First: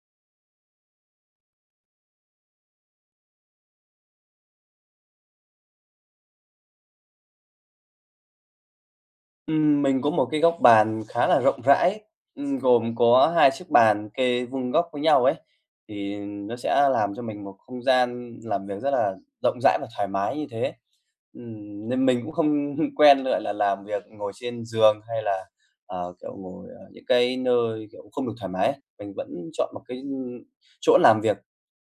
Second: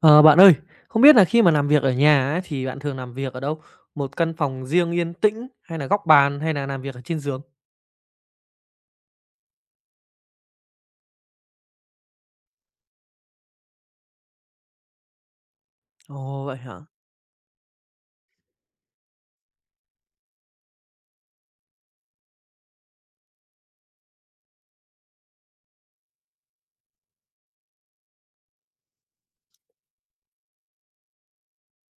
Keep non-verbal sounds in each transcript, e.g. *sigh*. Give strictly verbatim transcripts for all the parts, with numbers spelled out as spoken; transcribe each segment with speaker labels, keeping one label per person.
Speaker 1: Ờ, Bạn ơi, không biết là khi mà làm việc ở nhà ấy, thì bạn thường làm việc ở đâu? Một căn phòng riêng yên tĩnh hay là góc bàn hay là làm việc ở trên giường?
Speaker 2: Ừm, mình có một cái góc bàn khá là rộng rãi, ừm, gồm có hai chiếc bàn kê vuông góc với nhau ấy, thì
Speaker 1: Ồ,
Speaker 2: nó
Speaker 1: vậy hả?
Speaker 2: sẽ làm cho mình một không gian làm việc rất là rộng rãi và thoải mái như thế. Ừm, nên mình cũng không *laughs* quen lại là làm việc ngồi trên giường hay là, ờ, kiểu, ngồi ở những cái nơi, kiểu, không được thoải mái ấy. Mình vẫn chọn một cái chỗ làm việc,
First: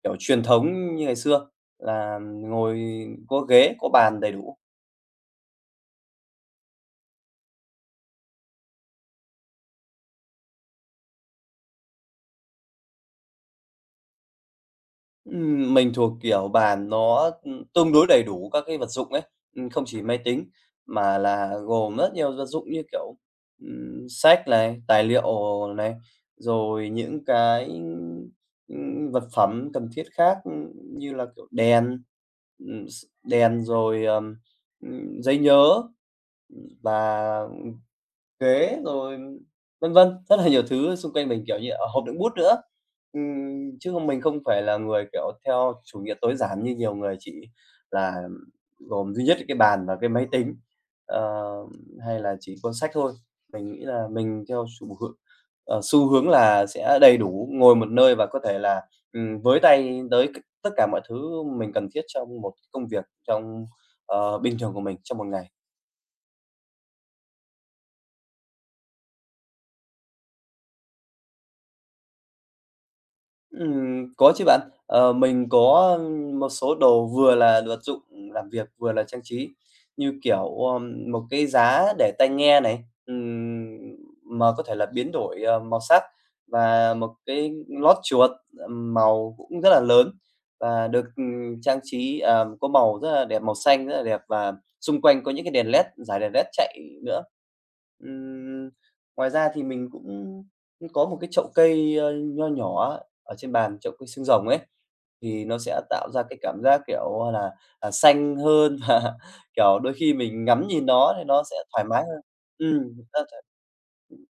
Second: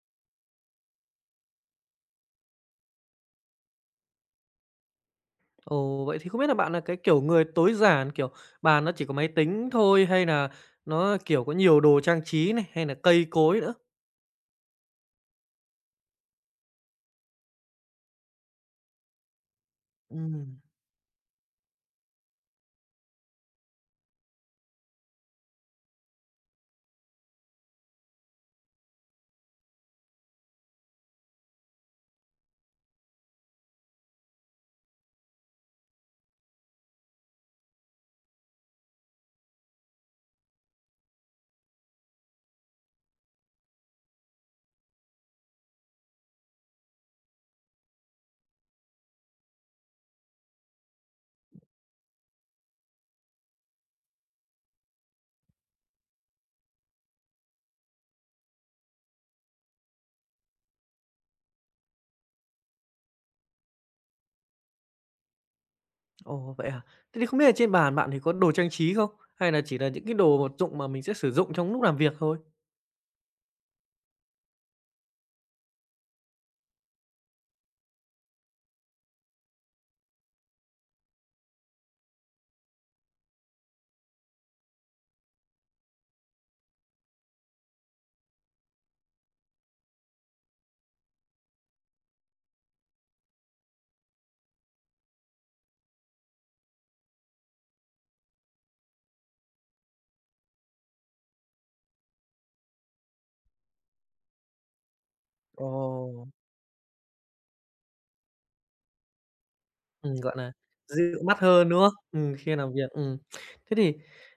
Speaker 2: kiểu, truyền thống như ngày xưa là ngồi có ghế, có bàn đầy đủ.
Speaker 1: Ồ, vậy thì không biết là bạn là cái kiểu người tối giản, kiểu bàn nó chỉ có máy tính thôi hay là nó kiểu có nhiều đồ trang trí này hay là cây cối nữa?
Speaker 2: Ừm, mình thuộc kiểu bàn nó, ừm, tương đối đầy đủ các cái vật dụng ấy, ừm, không chỉ máy tính
Speaker 1: Ừm,
Speaker 2: mà là gồm rất nhiều vật dụng như kiểu, ừm, sách này, tài liệu này, rồi những cái, ừm, vật phẩm cần thiết khác, ừm, như là, kiểu, đèn, ừm, s đèn rồi, ờm, ừm, giấy nhớ và Ghế rồi vân vân, rất là nhiều thứ xung quanh mình, kiểu như, à, hộp đựng bút nữa. Ừm, chứ không mình không phải là người, kiểu, theo chủ nghĩa tối giản như nhiều người chỉ là gồm duy nhất cái bàn và cái máy tính, ờ, hay là chỉ cuốn sách thôi. Mình nghĩ là mình theo xu hướng ờ, xu hướng là sẽ đầy đủ, ngồi một nơi và có thể là, ừm, với tay tới c tất cả mọi thứ mình cần thiết trong một công việc, trong, ờ, bình thường của mình trong một ngày.
Speaker 1: Ồ, vậy hả? Thế thì không biết là trên bàn bạn thì có đồ trang trí không? Hay là chỉ là những cái đồ vật dụng mà mình sẽ sử dụng trong lúc làm việc thôi?
Speaker 2: Ừm, có chứ bạn. Ờ, mình có một số đồ vừa là vật dụng làm việc, vừa là trang trí, như kiểu, ờm, một cái giá để tai nghe này, ừm, mà có thể là biến đổi, ờ, màu sắc và một cái lót chuột, màu cũng rất là lớn và được, ừm, trang trí, à, có màu rất là đẹp, màu xanh rất là đẹp và xung quanh có những cái đèn led, dải đèn led chạy nữa. Ừm, ngoài ra thì mình cũng có một cái chậu cây, ơ, nho nhỏ ở trên bàn chỗ cái xương rồng ấy, thì nó sẽ tạo ra
Speaker 1: Ồ.
Speaker 2: cái cảm giác, kiểu là, à, xanh hơn *laughs* và, kiểu, đôi khi
Speaker 1: Ừm, gọi
Speaker 2: mình
Speaker 1: là,
Speaker 2: ngắm nhìn nó
Speaker 1: dịu
Speaker 2: thì
Speaker 1: mắt
Speaker 2: nó sẽ
Speaker 1: hơn, đúng
Speaker 2: thoải
Speaker 1: không?
Speaker 2: mái hơn.
Speaker 1: Ừm, khi làm việc,
Speaker 2: Ừm,
Speaker 1: ừm. Thế thì,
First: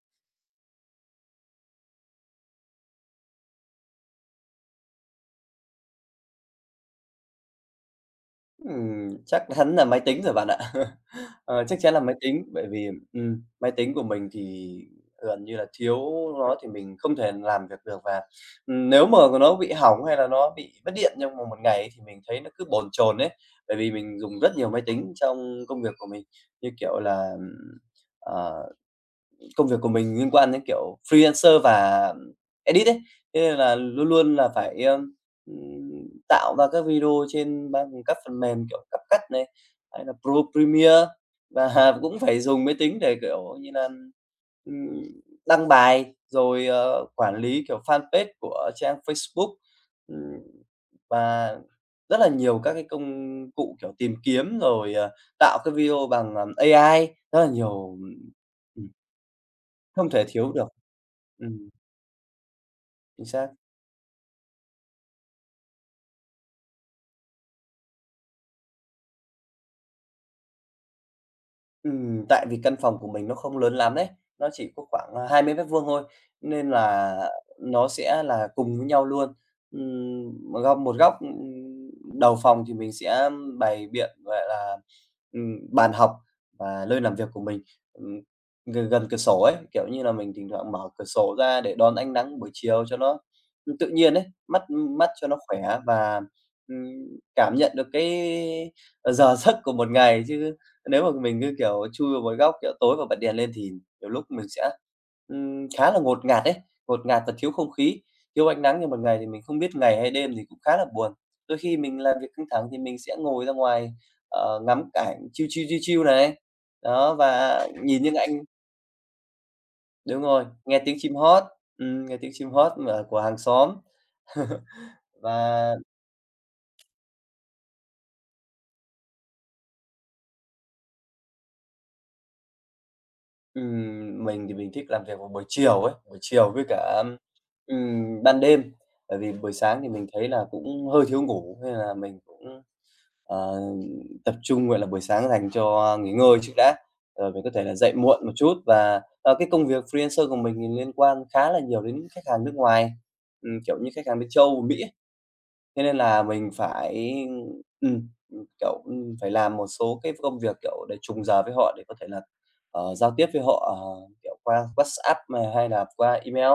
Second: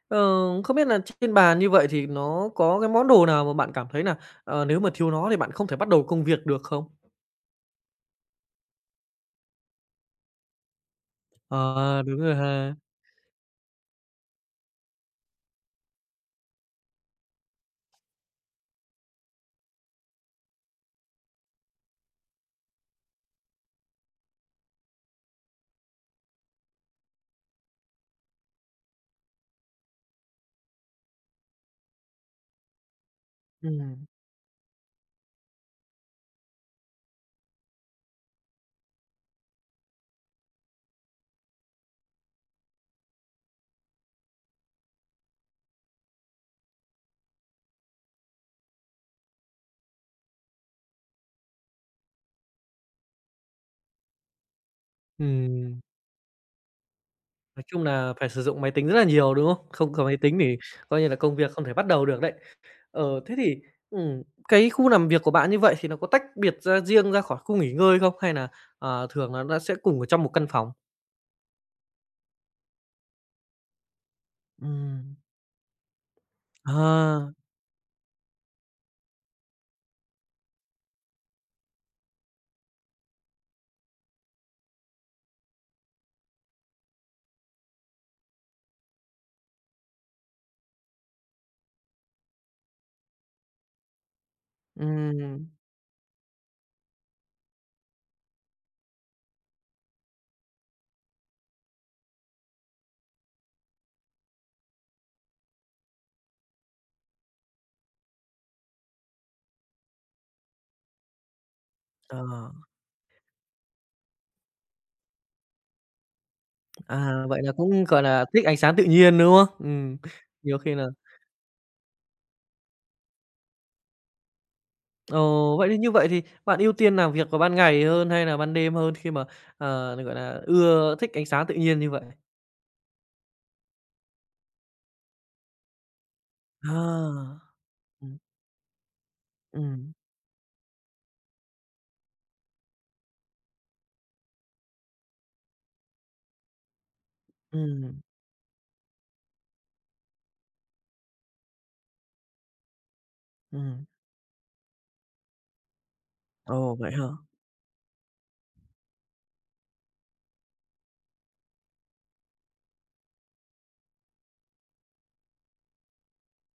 Speaker 1: ờ, không biết là trên bàn như vậy thì nó có cái món đồ nào mà bạn cảm thấy nà, ờ, nếu mà thiếu nó thì bạn không thể bắt đầu công việc được không?
Speaker 2: Ừm, chắc chắn là máy tính rồi bạn ạ. *laughs* Ờ, chắc chắn là
Speaker 1: Ờ,
Speaker 2: máy
Speaker 1: đúng rồi
Speaker 2: tính, bởi
Speaker 1: ha.
Speaker 2: vì, ừm, máy tính của mình thì gần như là thiếu nó thì mình không thể làm việc được và, ừm, nếu mà nó bị hỏng hay là nó bị mất điện trong một 1 ngày ấy, thì mình thấy nó cứ bồn chồn đấy. Bởi vì mình dùng rất nhiều máy tính trong công việc của mình, như kiểu là, ờ công việc của mình liên quan đến, kiểu, freelancer và, edit ấy, thế nên là
Speaker 1: Ừm.
Speaker 2: luôn luôn là phải, ờm, ừm, tạo ra các video trên ba các phần mềm kiểu CapCut này, hay là Pro Premiere và *laughs* cũng phải dùng máy tính để, kiểu như là, ừm, đăng bài, rồi, ờ, quản lý, kiểu, fanpage của trang Facebook, ừm, và rất là nhiều các cái công cụ, kiểu, tìm kiếm rồi, ờ, tạo cái
Speaker 1: Ừm.
Speaker 2: video bằng, ờ, a i, rất là
Speaker 1: Nói chung
Speaker 2: nhiều,
Speaker 1: nà phải sử dụng máy tính rất là nhiều, đúng không? Không có
Speaker 2: không
Speaker 1: máy
Speaker 2: thể
Speaker 1: tính
Speaker 2: thiếu
Speaker 1: thì
Speaker 2: được.
Speaker 1: coi như là công việc không
Speaker 2: Ừm,
Speaker 1: thể bắt đầu được đấy. Ờ,
Speaker 2: chính
Speaker 1: thế
Speaker 2: xác.
Speaker 1: thì, ừm, cái khu làm việc của bạn như vậy thì nó có tách biệt ra riêng ra khỏi khu nghỉ ngơi không? Hay nà, ờ, thường là nó sẽ cùng ở trong một căn phòng?
Speaker 2: Ừm, tại vì căn phòng của mình nó không lớn lắm đấy, nó chỉ có khoảng,
Speaker 1: Ừm.
Speaker 2: à, hai mươi mét vuông thôi, nên là
Speaker 1: À.
Speaker 2: nó sẽ là cùng với nhau luôn. Ừm, một góc một góc, ừm, đầu phòng thì mình sẽ bày biện, gọi là, ừm, bàn học và nơi làm việc của mình, ừm, gần gần cửa sổ ấy, kiểu như là, mình thỉnh thoảng mở cửa sổ ra để đón ánh nắng buổi chiều cho nó, tự nhiên ấy, mắt mắt cho nó
Speaker 1: Ừm.
Speaker 2: khỏe và, ừm, cảm nhận được cái, ờ, giờ giấc của một ngày chứ nếu mà mình cứ, kiểu, chui vào một góc, kiểu, tối và bật đèn lên thì nhiều lúc mình sẽ, ừm, khá là ngột ngạt đấy, ngột ngạt và thiếu không khí, thiếu ánh nắng như một ngày thì mình không biết ngày hay đêm thì cũng khá là buồn. Đôi khi mình làm việc căng
Speaker 1: Ờ.
Speaker 2: thẳng thì mình sẽ ngồi ra ngoài, ờ, ngắm cảnh chiêu chiêu chiêu chill này, đó,
Speaker 1: À, vậy là
Speaker 2: và
Speaker 1: cũng,
Speaker 2: nhìn
Speaker 1: gọi
Speaker 2: những
Speaker 1: là,
Speaker 2: ảnh
Speaker 1: thích ánh sáng tự nhiên, đúng không? Ừm,
Speaker 2: đúng rồi,
Speaker 1: nhiều khi
Speaker 2: nghe
Speaker 1: là.
Speaker 2: tiếng chim hót, ừm, nghe tiếng chim hót mà của hàng xóm. *laughs*
Speaker 1: Ồ, vậy
Speaker 2: Và
Speaker 1: thì như vậy thì bạn ưu tiên làm việc vào ban ngày hơn hay là ban đêm hơn khi mà, ờ, gọi là, ưa thích ánh sáng tự nhiên như vậy?
Speaker 2: Ừm, mình thì mình thích làm việc vào buổi chiều ấy, buổi chiều với cả,
Speaker 1: À. Ừm.
Speaker 2: ừm, ban đêm. Bởi vì buổi sáng thì
Speaker 1: Ừm.
Speaker 2: mình thấy là cũng hơi thiếu ngủ, nên là mình cũng, ờ, tập trung, gọi là, buổi sáng dành cho nghỉ ngơi trước đã, rồi mình có thể là dậy
Speaker 1: Ừm,
Speaker 2: muộn một chút. Và, ờ, cái công việc freelancer của mình thì liên quan khá là nhiều đến khách hàng nước ngoài, ừm, kiểu
Speaker 1: ừm.
Speaker 2: như, khách hàng bên châu Mỹ. Thế nên là mình
Speaker 1: Ồ, vậy hả?
Speaker 2: phải, ừm, kiểu, ừm, phải làm một số cái công việc, kiểu, để trùng giờ với họ để có thể là, ờ, giao tiếp với họ, ờ, kiểu, qua WhatsApp mà hay là qua email.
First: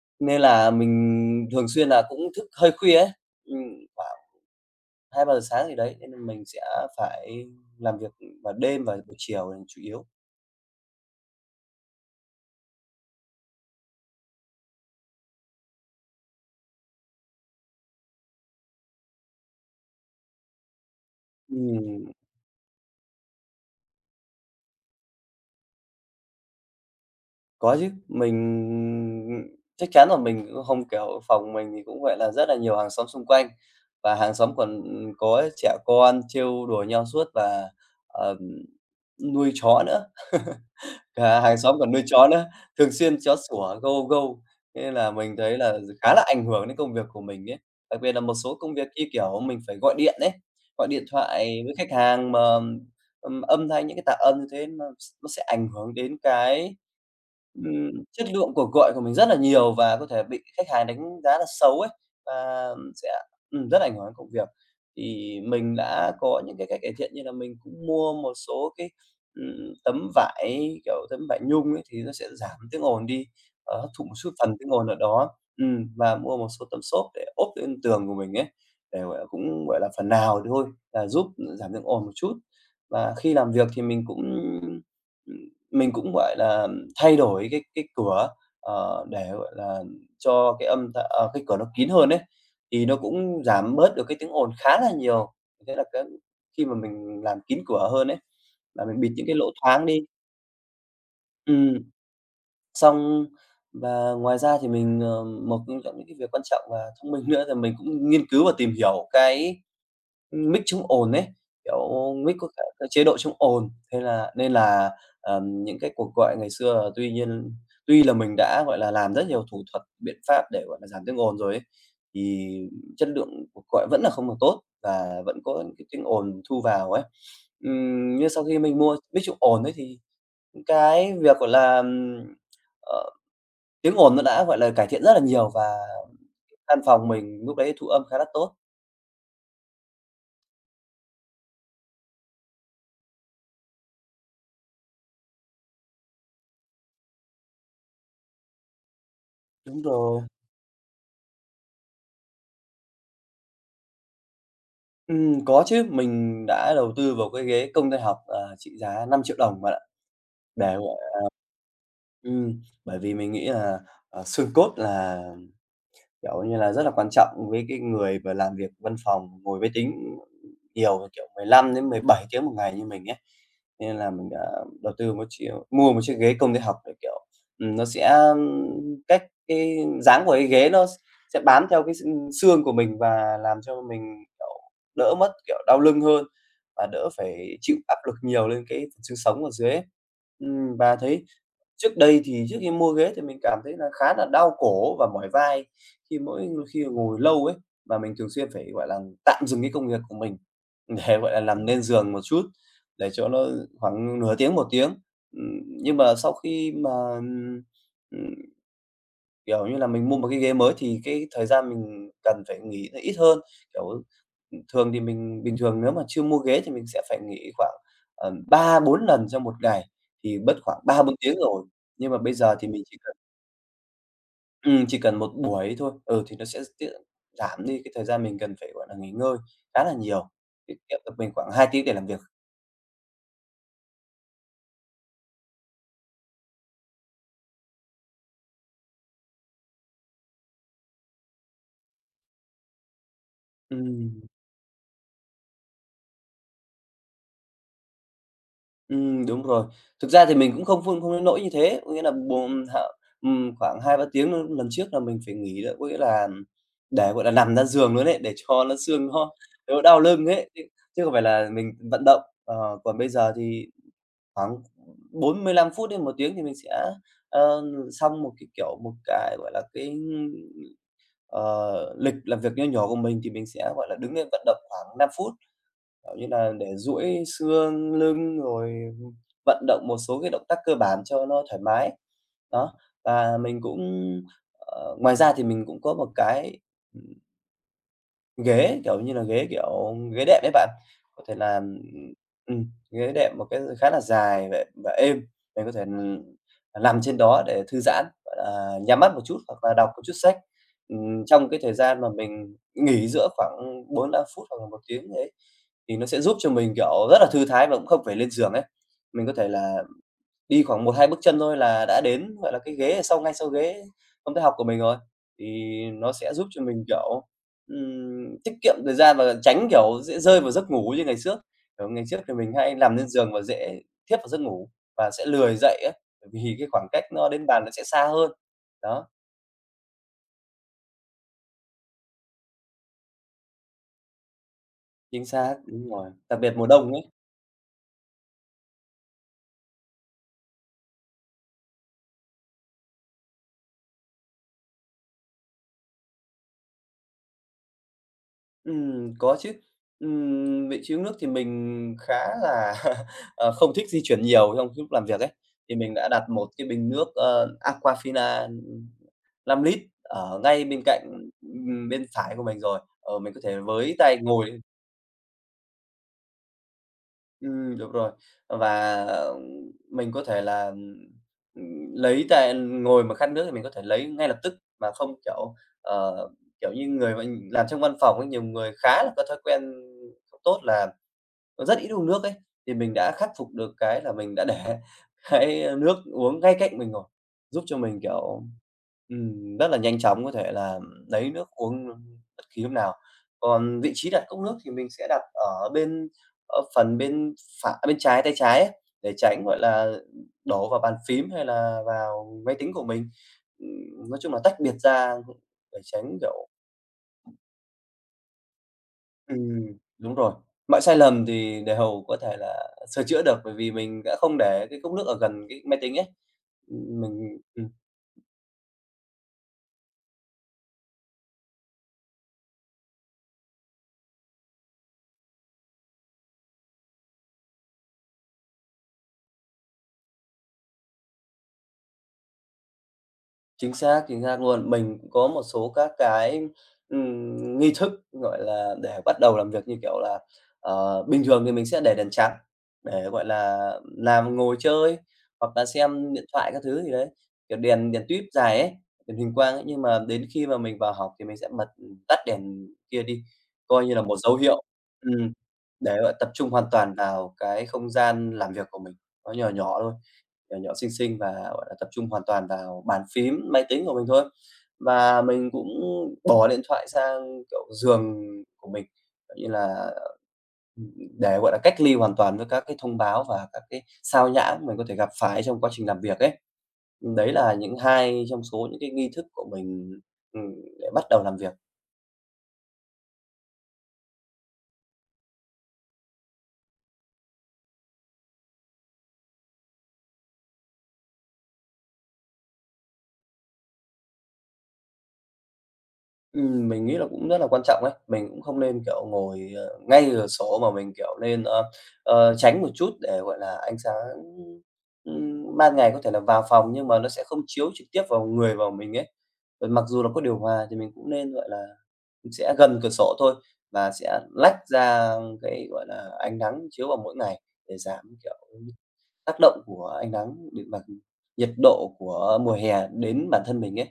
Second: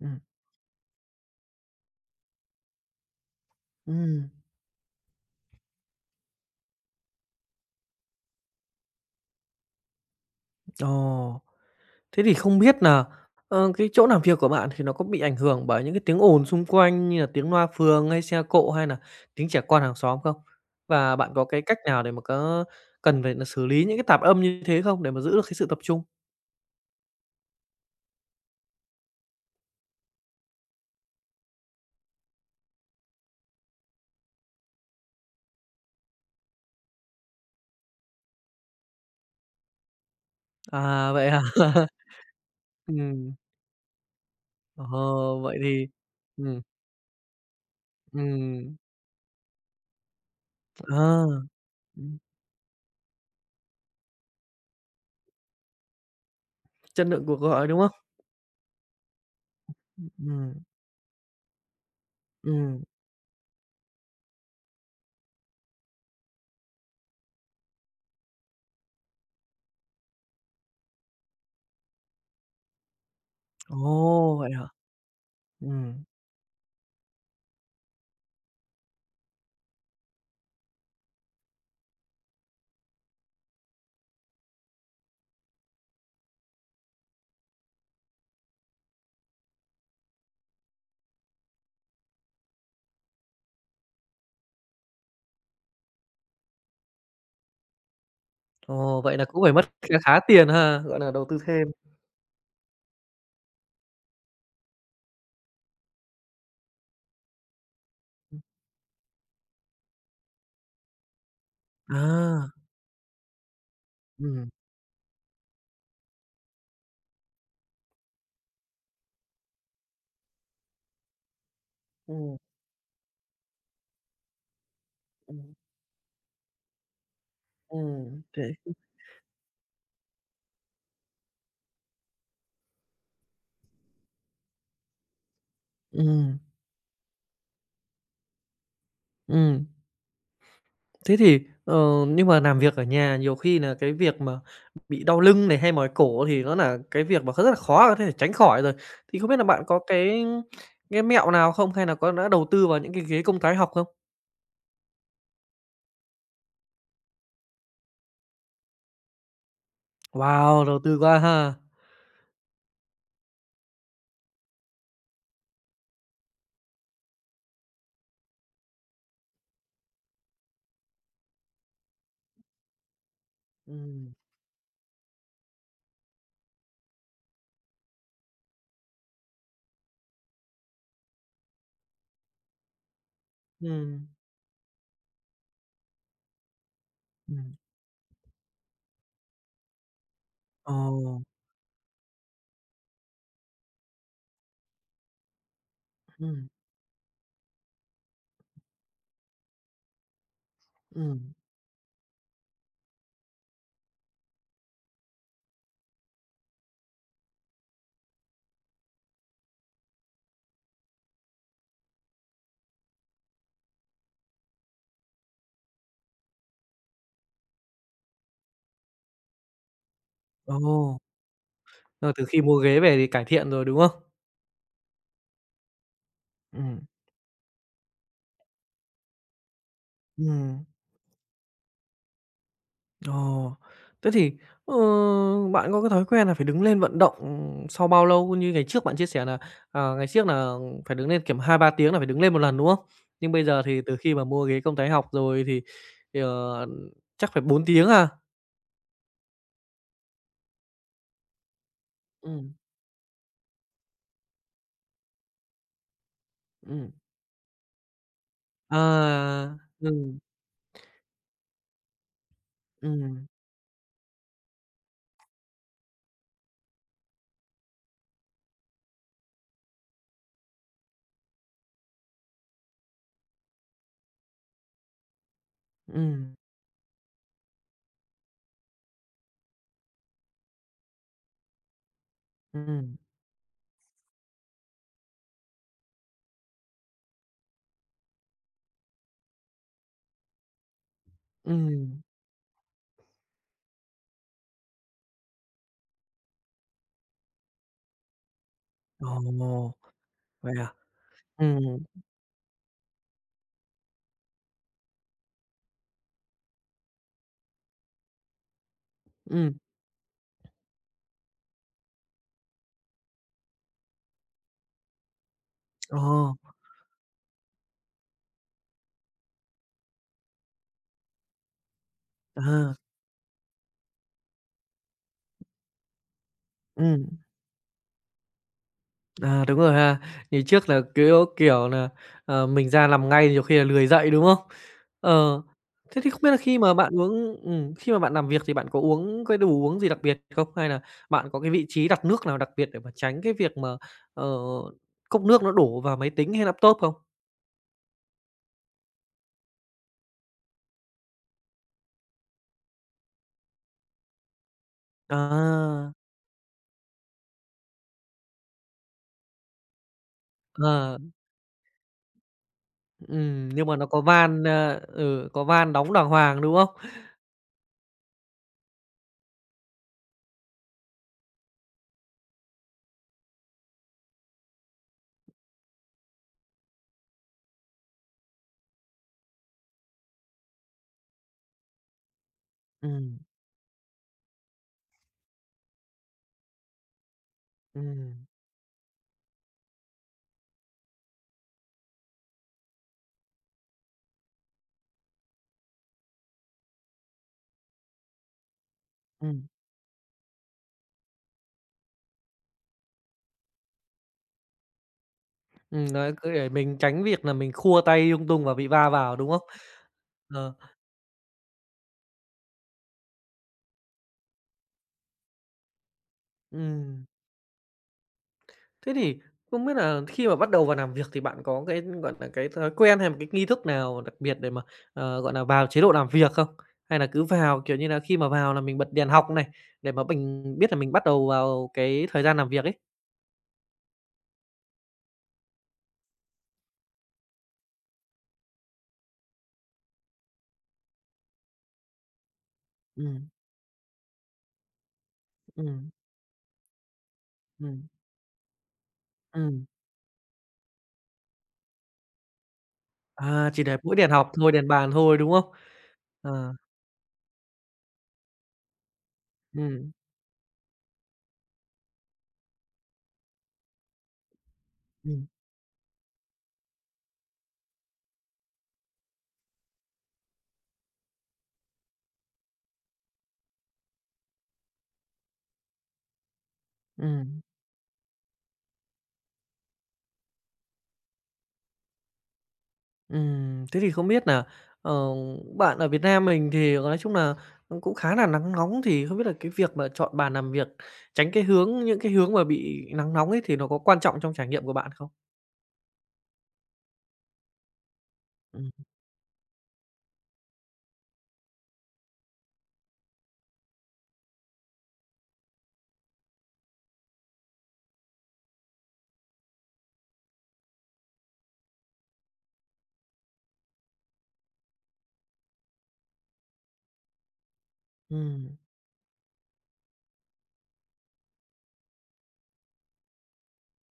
Speaker 1: Ừm.
Speaker 2: Nên là mình thường xuyên là cũng thức hơi khuya ấy, ừm, khoảng
Speaker 1: Ừm,
Speaker 2: hai ba giờ sáng gì đấy, nên là mình sẽ phải làm việc vào đêm và buổi chiều là chủ yếu.
Speaker 1: Ồ. Thế thì không biết là ờ, cái chỗ làm việc của bạn thì nó có bị ảnh hưởng bởi những cái tiếng ồn xung quanh như là tiếng loa phường hay xe cộ hay là tiếng trẻ con hàng xóm không? Và bạn có cái cách nào
Speaker 2: Ừm.
Speaker 1: để mà có cần phải nà xử lý những cái tạp âm như thế không để mà giữ được cái sự tập trung?
Speaker 2: Có chứ, mình chắc chắn là mình cũng không, kiểu, phòng mình thì cũng vậy là rất là nhiều hàng xóm xung quanh và hàng xóm còn ừ, có trẻ con trêu đùa nhau suốt và, ờm, nuôi chó nữa. *laughs*
Speaker 1: À, vậy
Speaker 2: À,
Speaker 1: à?
Speaker 2: hàng xóm còn
Speaker 1: *laughs*
Speaker 2: nuôi chó nữa, thường xuyên
Speaker 1: Ừm,
Speaker 2: chó sủa gâu gâu,
Speaker 1: ờ,
Speaker 2: thế là mình thấy
Speaker 1: Vậy
Speaker 2: là
Speaker 1: thì
Speaker 2: khá là ảnh
Speaker 1: ừm,
Speaker 2: hưởng đến công việc của mình ấy. Đặc biệt là một số công
Speaker 1: ừm,
Speaker 2: việc như, kiểu, mình phải gọi điện đấy gọi điện
Speaker 1: à,
Speaker 2: thoại với khách
Speaker 1: ừm,
Speaker 2: hàng mà, ừm, âm thanh những cái tạp âm như thế nó nó sẽ ảnh hưởng đến cái,
Speaker 1: chất lượng cuộc gọi, đúng
Speaker 2: ừm,
Speaker 1: không?
Speaker 2: chất lượng cuộc gọi của mình rất là nhiều và có thể bị
Speaker 1: Ừm,
Speaker 2: khách hàng đánh giá là xấu ấy, và
Speaker 1: ừm,
Speaker 2: sẽ ừm, rất là ảnh hưởng đến công việc. Thì mình đã có những cái cách cải thiện như là mình cũng mua một số cái ừm, tấm vải, kiểu, tấm vải nhung ấy, thì nó sẽ giảm tiếng ồn đi, và hấp thụ một chút
Speaker 1: Ồ, vậy
Speaker 2: phần tiếng
Speaker 1: hả?
Speaker 2: ồn ở đó. Ừm,
Speaker 1: Ừm,
Speaker 2: và mua một số tấm xốp để ốp lên tường của mình ấy, để, gọi là, cũng, gọi là, phần nào thì thôi là giúp giảm tiếng ồn một chút. Và khi làm việc thì mình cũng, mình cũng, gọi là, thay đổi cái cái cửa, ờ, để, gọi là, cho cái âm tạ à, cái cửa nó kín hơn đấy thì nó cũng giảm bớt được cái tiếng ồn khá là nhiều. Thế là cái khi mà mình làm kín cửa hơn ấy, là mình
Speaker 1: Ồ,
Speaker 2: bịt
Speaker 1: vậy là
Speaker 2: những cái
Speaker 1: cũng
Speaker 2: lỗ
Speaker 1: phải mất
Speaker 2: thoáng
Speaker 1: kha
Speaker 2: đi.
Speaker 1: khá tiền ha, gọi là đầu tư thêm.
Speaker 2: Ừm, xong và ngoài ra thì mình, ờ, một trong những cái việc quan trọng và thông minh nữa là mình cũng nghiên cứu và tìm hiểu cái mic chống ồn ấy, kiểu, mic
Speaker 1: À,
Speaker 2: có cả cái chế độ chống ồn. Thế là
Speaker 1: ừm.
Speaker 2: nên là, ờm, những cái cuộc gọi ngày xưa là tuy nhiên tuy là mình đã, gọi là, làm rất nhiều thủ thuật, biện pháp để, gọi là, giảm tiếng ồn rồi ấy,
Speaker 1: Ừm,
Speaker 2: thì chất lượng cuộc gọi vẫn là không được tốt và vẫn
Speaker 1: ừm,
Speaker 2: có những cái tiếng ồn thu vào ấy. Ừm,
Speaker 1: ừm,
Speaker 2: nhưng
Speaker 1: Thế
Speaker 2: sau khi mình mua mic chống ồn ấy thì cái việc, gọi là, ừm, ờ, tiếng ồn nó đã, gọi là, cải thiện rất là nhiều và
Speaker 1: ừm,
Speaker 2: căn phòng mình lúc đấy thu âm khá là tốt.
Speaker 1: ừm. Thế thì, ờ, nhưng mà làm việc ở nhà nhiều khi nà cái việc mà bị đau lưng này, hay mỏi cổ thì nó nà cái việc mà rất là khó có thể tránh khỏi rồi. Thì không biết là bạn có
Speaker 2: Đúng rồi.
Speaker 1: cái cái mẹo nào không? Hay nà có đã đầu tư vào những cái ghế công thái học không?
Speaker 2: Ừm, có chứ, mình đã đầu tư vào cái ghế công tay học, ờ, trị giá năm triệu đồng bạn ạ,
Speaker 1: Wow,
Speaker 2: để,
Speaker 1: đầu
Speaker 2: gọi
Speaker 1: tư quá ha!
Speaker 2: ừm, bởi vì mình nghĩ là, ờ, xương cốt là Kiểu như là, rất là quan trọng với cái người mà làm việc văn phòng, ngồi máy tính nhiều là, kiểu, mười lăm đến mười bảy tiếng một ngày như mình ấy. Thế nên là
Speaker 1: Ừm,
Speaker 2: mình đã đầu tư một chiếc mua một chiếc ghế công ty học để, kiểu, ừm, nó sẽ, cách cái dáng của cái ghế nó sẽ bám theo cái xương của mình và làm cho
Speaker 1: ừm,
Speaker 2: mình, kiểu, đỡ mất, kiểu, đau lưng hơn và đỡ
Speaker 1: ừm.
Speaker 2: phải chịu áp lực nhiều lên cái phần xương sống ở dưới ấy. Ừm, và
Speaker 1: Ồ,
Speaker 2: thấy Trước đây thì trước khi mua ghế thì mình cảm thấy là khá là đau cổ và mỏi vai khi mỗi
Speaker 1: ừm,
Speaker 2: khi ngồi lâu ấy, và mình thường xuyên phải, gọi là, tạm dừng cái công việc của mình *laughs* để,
Speaker 1: ừm,
Speaker 2: gọi là, nằm lên giường một chút, để cho nó khoảng nửa tiếng, một tiếng. Ừm, nhưng mà sau khi mà, ừm kiểu như là, mình mua một cái ghế mới thì cái thời gian mình cần phải nghỉ nó ít hơn, kiểu, ừ, thường thì mình bình thường nếu mà chưa mua ghế thì mình sẽ phải nghỉ khoảng, ờ, ba bốn lần trong một ngày, thì mất
Speaker 1: ồ,
Speaker 2: khoảng ba bốn tiếng rồi. Nhưng
Speaker 1: ờ,
Speaker 2: mà
Speaker 1: từ
Speaker 2: bây
Speaker 1: khi
Speaker 2: giờ
Speaker 1: mua
Speaker 2: thì
Speaker 1: ghế
Speaker 2: mình chỉ
Speaker 1: về thì
Speaker 2: cần
Speaker 1: cải thiện rồi, đúng không?
Speaker 2: ừm, chỉ cần một buổi thôi, ừ, thì nó sẽ
Speaker 1: Ừm,
Speaker 2: tiết giảm đi cái thời gian mình cần phải, gọi là, nghỉ ngơi khá là nhiều,
Speaker 1: ừm.
Speaker 2: tiết kiệm được mình khoảng hai tiếng để làm việc.
Speaker 1: Ồ, thế thì, ờ, bạn có cái thói quen là phải đứng lên vận động, sau bao lâu? Như ngày trước bạn chia sẻ là ờ, ngày trước là phải đứng lên, kiểm hai ba tiếng là phải đứng lên một lần, đúng không? Nhưng bây giờ thì từ khi
Speaker 2: Ừm.
Speaker 1: mà mua ghế công thái học rồi thì thì, ờ, chắc phải bốn tiếng à?
Speaker 2: Ừm, đúng rồi. Thực ra thì mình cũng không không không đến nỗi như thế, có nghĩa là
Speaker 1: Ừ,
Speaker 2: buồn h ừm, khoảng hai ba tiếng l lần trước là mình phải nghỉ đó, có nghĩa là
Speaker 1: ừ.
Speaker 2: để, gọi là, nằm ra giường luôn ấy, để cho nó xương nó
Speaker 1: À,
Speaker 2: nó đau
Speaker 1: ừ,
Speaker 2: lưng ấy, chứ chứ không phải là mình vận động. Ờ,
Speaker 1: ừ,
Speaker 2: Còn bây giờ thì khoảng bốn mươi lăm phút đến một tiếng thì mình sẽ, ờ, xong một cái, kiểu, một cái, gọi là, cái, ờ, lịch làm việc nho nhỏ của mình thì mình sẽ, gọi là, đứng lên vận động khoảng năm phút. Kiểu như
Speaker 1: ừ,
Speaker 2: là để duỗi xương lưng rồi vận động một số cái động tác cơ bản cho nó thoải mái. Đó,
Speaker 1: ừm,
Speaker 2: và mình cũng, ờ, ngoài ra thì mình cũng có một cái ghế, kiểu như là, ghế, kiểu, ghế đệm ấy bạn, có thể là
Speaker 1: ừm.
Speaker 2: ừm, ghế đệm một cái khá là dài và và êm, mình có thể, ừm, nằm trên đó để thư giãn, gọi là, nhắm mắt một chút hoặc
Speaker 1: Ồ,
Speaker 2: là đọc một chút sách.
Speaker 1: vậy à?
Speaker 2: Ừm,
Speaker 1: Ừ,
Speaker 2: trong cái thời gian mà mình nghỉ giữa khoảng bốn lăm phút hoặc là một tiếng ấy thì nó sẽ giúp cho mình, kiểu, rất là thư thái và cũng không phải lên giường ấy. Mình có thể
Speaker 1: ừ,
Speaker 2: là đi khoảng một hai bước chân thôi là đã đến, gọi là, cái ghế ở sau ngay sau ghế công tác học của mình rồi. Thì nó sẽ
Speaker 1: ồ,
Speaker 2: giúp cho mình, kiểu, ừm, tiết kiệm thời gian và tránh, kiểu, dễ rơi vào giấc ngủ như ngày trước. Kiểu, ngày trước thì mình
Speaker 1: à,
Speaker 2: hay nằm lên giường và dễ thiếp vào giấc ngủ và sẽ lười dậy á, bởi vì cái
Speaker 1: ừ.
Speaker 2: khoảng cách nó đến bàn nó sẽ xa hơn. Đó,
Speaker 1: À, đúng rồi ha. Ngày trước là, kiểu, kiểu là ờ, mình ra làm ngay nhiều khi là lười dậy, đúng không?
Speaker 2: chính
Speaker 1: Ờ,
Speaker 2: xác, đúng
Speaker 1: thế
Speaker 2: rồi,
Speaker 1: thì không biết là
Speaker 2: đặc biệt
Speaker 1: khi
Speaker 2: mùa
Speaker 1: mà
Speaker 2: đông
Speaker 1: bạn
Speaker 2: ấy.
Speaker 1: uống ừm, khi mà bạn làm việc thì bạn có uống cái đồ uống gì đặc biệt không? Hay là bạn có cái vị trí đặt nước nào đặc biệt để mà tránh cái việc mà, ờ, cốc nước nó đổ vào máy tính hay laptop không?
Speaker 2: Ừm, có chứ. Ừm, vị trí uống nước thì mình khá là, *laughs* ờ, không thích di chuyển nhiều trong lúc làm việc ấy, thì
Speaker 1: À,
Speaker 2: mình đã đặt một cái bình nước, ờ, Aquafina năm lít ở ngay bên
Speaker 1: ờ,
Speaker 2: cạnh, ừm, bên phải của mình rồi. Ờ, mình có
Speaker 1: ừm,
Speaker 2: thể
Speaker 1: nhưng mà nó
Speaker 2: với
Speaker 1: có
Speaker 2: tay
Speaker 1: van,
Speaker 2: ngồi
Speaker 1: a ừ, có van đóng đàng hoàng, đúng không?
Speaker 2: ừm, đúng rồi, và mình có thể là, ừm, lấy tay ngồi mà khát nước thì mình có thể lấy ngay lập tức mà không, kiểu, ờ, kiểu như, người mà làm trong văn phòng ấy, nhiều người khá là có thói quen không tốt là nó rất ít uống nước ấy, thì mình đã
Speaker 1: Ừm,
Speaker 2: khắc phục được cái là mình đã để *laughs* cái nước uống ngay cạnh mình rồi, giúp cho mình,
Speaker 1: ừm,
Speaker 2: kiểu, ừm, rất là nhanh chóng có thể là lấy nước uống bất kỳ lúc nào. Còn vị trí đặt cốc nước thì mình sẽ đặt ở bên ở phần bên phải bên trái tay trái ấy, để tránh,
Speaker 1: ừm,
Speaker 2: gọi là, đổ vào bàn phím hay là vào máy tính của mình. Ừm, nói chung là tách biệt ra để
Speaker 1: ừm, đấy,
Speaker 2: tránh,
Speaker 1: cứ
Speaker 2: kiểu,
Speaker 1: để mình tránh việc là mình khua tay lung tung và bị va vào, đúng không?
Speaker 2: ừm, đúng rồi.
Speaker 1: Ờ,
Speaker 2: Mọi sai lầm thì đều có thể là sửa chữa được, bởi vì mình đã không để cái cốc nước ở gần cái máy tính ấy. Ừm,
Speaker 1: ừm.
Speaker 2: mình ừ,
Speaker 1: Thế thì không biết là khi mà bắt đầu vào làm việc thì bạn có cái, gọi là, cái thói quen hay một cái nghi thức nào đặc biệt để mà, ờ, gọi là, vào chế độ làm việc không? Hay là cứ vào, kiểu như là, khi mà vào là mình bật đèn học này, để mà mình biết là mình bắt đầu vào cái thời gian làm việc ấy?
Speaker 2: Chính xác, chính xác luôn. Mình cũng có một số các cái, ừm, nghi thức, gọi là, để bắt đầu làm việc, như kiểu là, ờ, bình thường thì mình sẽ để đèn trắng để, gọi
Speaker 1: Ừm,
Speaker 2: là, làm ngồi chơi hoặc là
Speaker 1: ừm,
Speaker 2: xem điện thoại các thứ gì đấy, kiểu,
Speaker 1: ừm,
Speaker 2: đèn đèn tuýp dài ấy, đèn huỳnh quang ấy,
Speaker 1: ừm.
Speaker 2: nhưng mà đến khi mà mình vào học thì mình sẽ bật tắt đèn kia đi,
Speaker 1: À, chỉ để
Speaker 2: coi như
Speaker 1: mỗi
Speaker 2: là
Speaker 1: đèn
Speaker 2: một
Speaker 1: học
Speaker 2: dấu
Speaker 1: thôi,
Speaker 2: hiệu
Speaker 1: đèn bàn thôi,
Speaker 2: ừm,
Speaker 1: đúng không?
Speaker 2: để, gọi, tập trung
Speaker 1: Ờ,
Speaker 2: hoàn toàn vào cái không gian làm việc của mình, nó nhỏ nhỏ thôi
Speaker 1: ừm,
Speaker 2: nhỏ nhỏ, xinh xinh và, gọi là, tập trung hoàn toàn vào bàn phím, máy tính của mình thôi. Và
Speaker 1: ừm,
Speaker 2: mình cũng bỏ điện thoại sang, kiểu, giường của mình, kiểu như là, ừm, để, gọi là, cách ly hoàn toàn với các cái thông báo và các cái sao nhãng mình có thể gặp phải trong quá trình làm việc ấy. Đấy
Speaker 1: ừm.
Speaker 2: là những hai trong số những cái nghi thức của mình, ừm, để bắt đầu làm việc.
Speaker 1: Ừm, thế thì không biết là ờ, bạn ở Việt Nam mình thì nói chung là cũng khá là nắng nóng, thì không biết là cái việc mà chọn bàn làm việc, tránh cái hướng những cái hướng mà bị nắng nóng ấy thì nó có quan trọng trong trải nghiệm của bạn không?
Speaker 2: Ừm, mình nghĩ là cũng rất là quan trọng ấy. Mình cũng không
Speaker 1: Ừm,
Speaker 2: nên, kiểu, ngồi, ờ, ngay cửa sổ mà mình, kiểu, nên, ờ, ờ, tránh một chút để, gọi là, ánh sáng, ừm, ban ngày có thể là vào phòng nhưng mà nó sẽ không chiếu trực tiếp vào người vào mình ấy. Ờ, mặc dù là có điều hòa thì mình cũng nên, gọi là, sẽ gần cửa sổ thôi và sẽ lách ra cái, gọi là, ánh nắng chiếu vào mỗi ngày để giảm, kiểu,
Speaker 1: ừm,
Speaker 2: tác động của ánh nắng đến mặt nhiệt độ của mùa hè đến bản thân mình ấy.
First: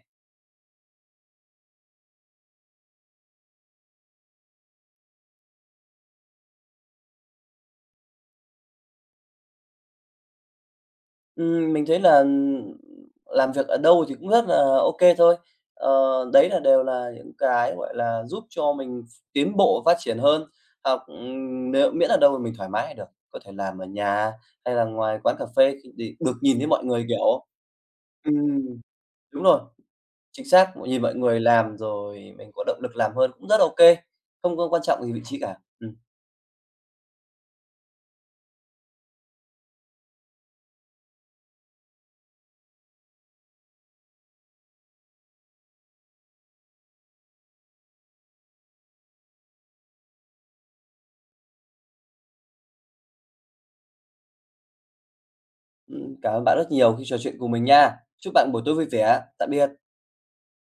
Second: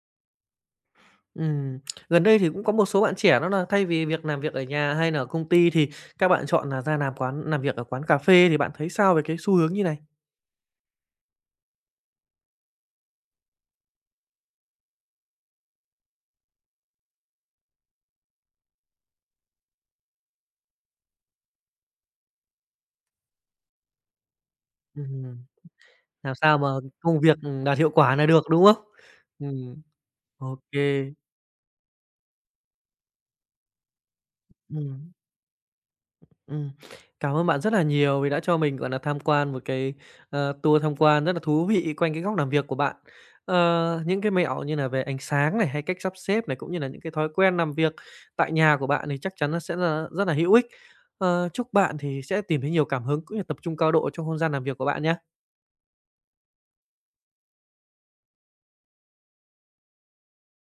Speaker 1: ừm. Gần đây thì cũng có một số bạn trẻ đó là thay vì việc làm việc ở nhà hay là ở công ty thì các bạn chọn là ra làm quán làm việc ở quán cà phê, thì bạn thấy sao về cái xu hướng như này?
Speaker 2: Ừm, mình thấy là làm việc ở đâu thì cũng rất là ok thôi. Ờ, đấy là đều là những cái, gọi là, giúp cho mình tiến bộ phát triển hơn, học, ừm, nếu miễn là đâu mà mình thoải mái là được, có thể làm ở nhà hay là ngoài quán
Speaker 1: Ừm,
Speaker 2: cà phê thì thì được
Speaker 1: làm
Speaker 2: nhìn
Speaker 1: sao
Speaker 2: thấy
Speaker 1: mà
Speaker 2: mọi người,
Speaker 1: công việc,
Speaker 2: kiểu
Speaker 1: ừm, đạt hiệu quả nà được,
Speaker 2: ừm,
Speaker 1: đúng không?
Speaker 2: đúng rồi,
Speaker 1: Ừm,
Speaker 2: chính
Speaker 1: ô,
Speaker 2: xác, nhìn mọi người làm rồi mình có động lực làm hơn cũng rất ok không có quan trọng
Speaker 1: ừm.
Speaker 2: gì vị trí cả. Ừm,
Speaker 1: Ừm, Cảm ơn bạn rất là nhiều vì đã cho mình, gọi là tham quan một cái, ờ, tour tham quan rất là thú vị quanh cái góc làm việc của bạn. Ờ, những cái mẹo như là về ánh sáng này, hay cách sắp xếp này, cũng như là những cái thói quen làm việc tại nhà của bạn thì chắc chắn nó sẽ là rất là hữu ích. Ờ, chúc bạn thì sẽ tìm thấy nhiều cảm hứng cũng như tập trung cao độ trong không gian làm việc của bạn nhé
Speaker 2: ừm, cảm ơn bạn rất nhiều khi trò chuyện cùng mình nha. Chúc bạn buổi tối vui vẻ. Tạm biệt.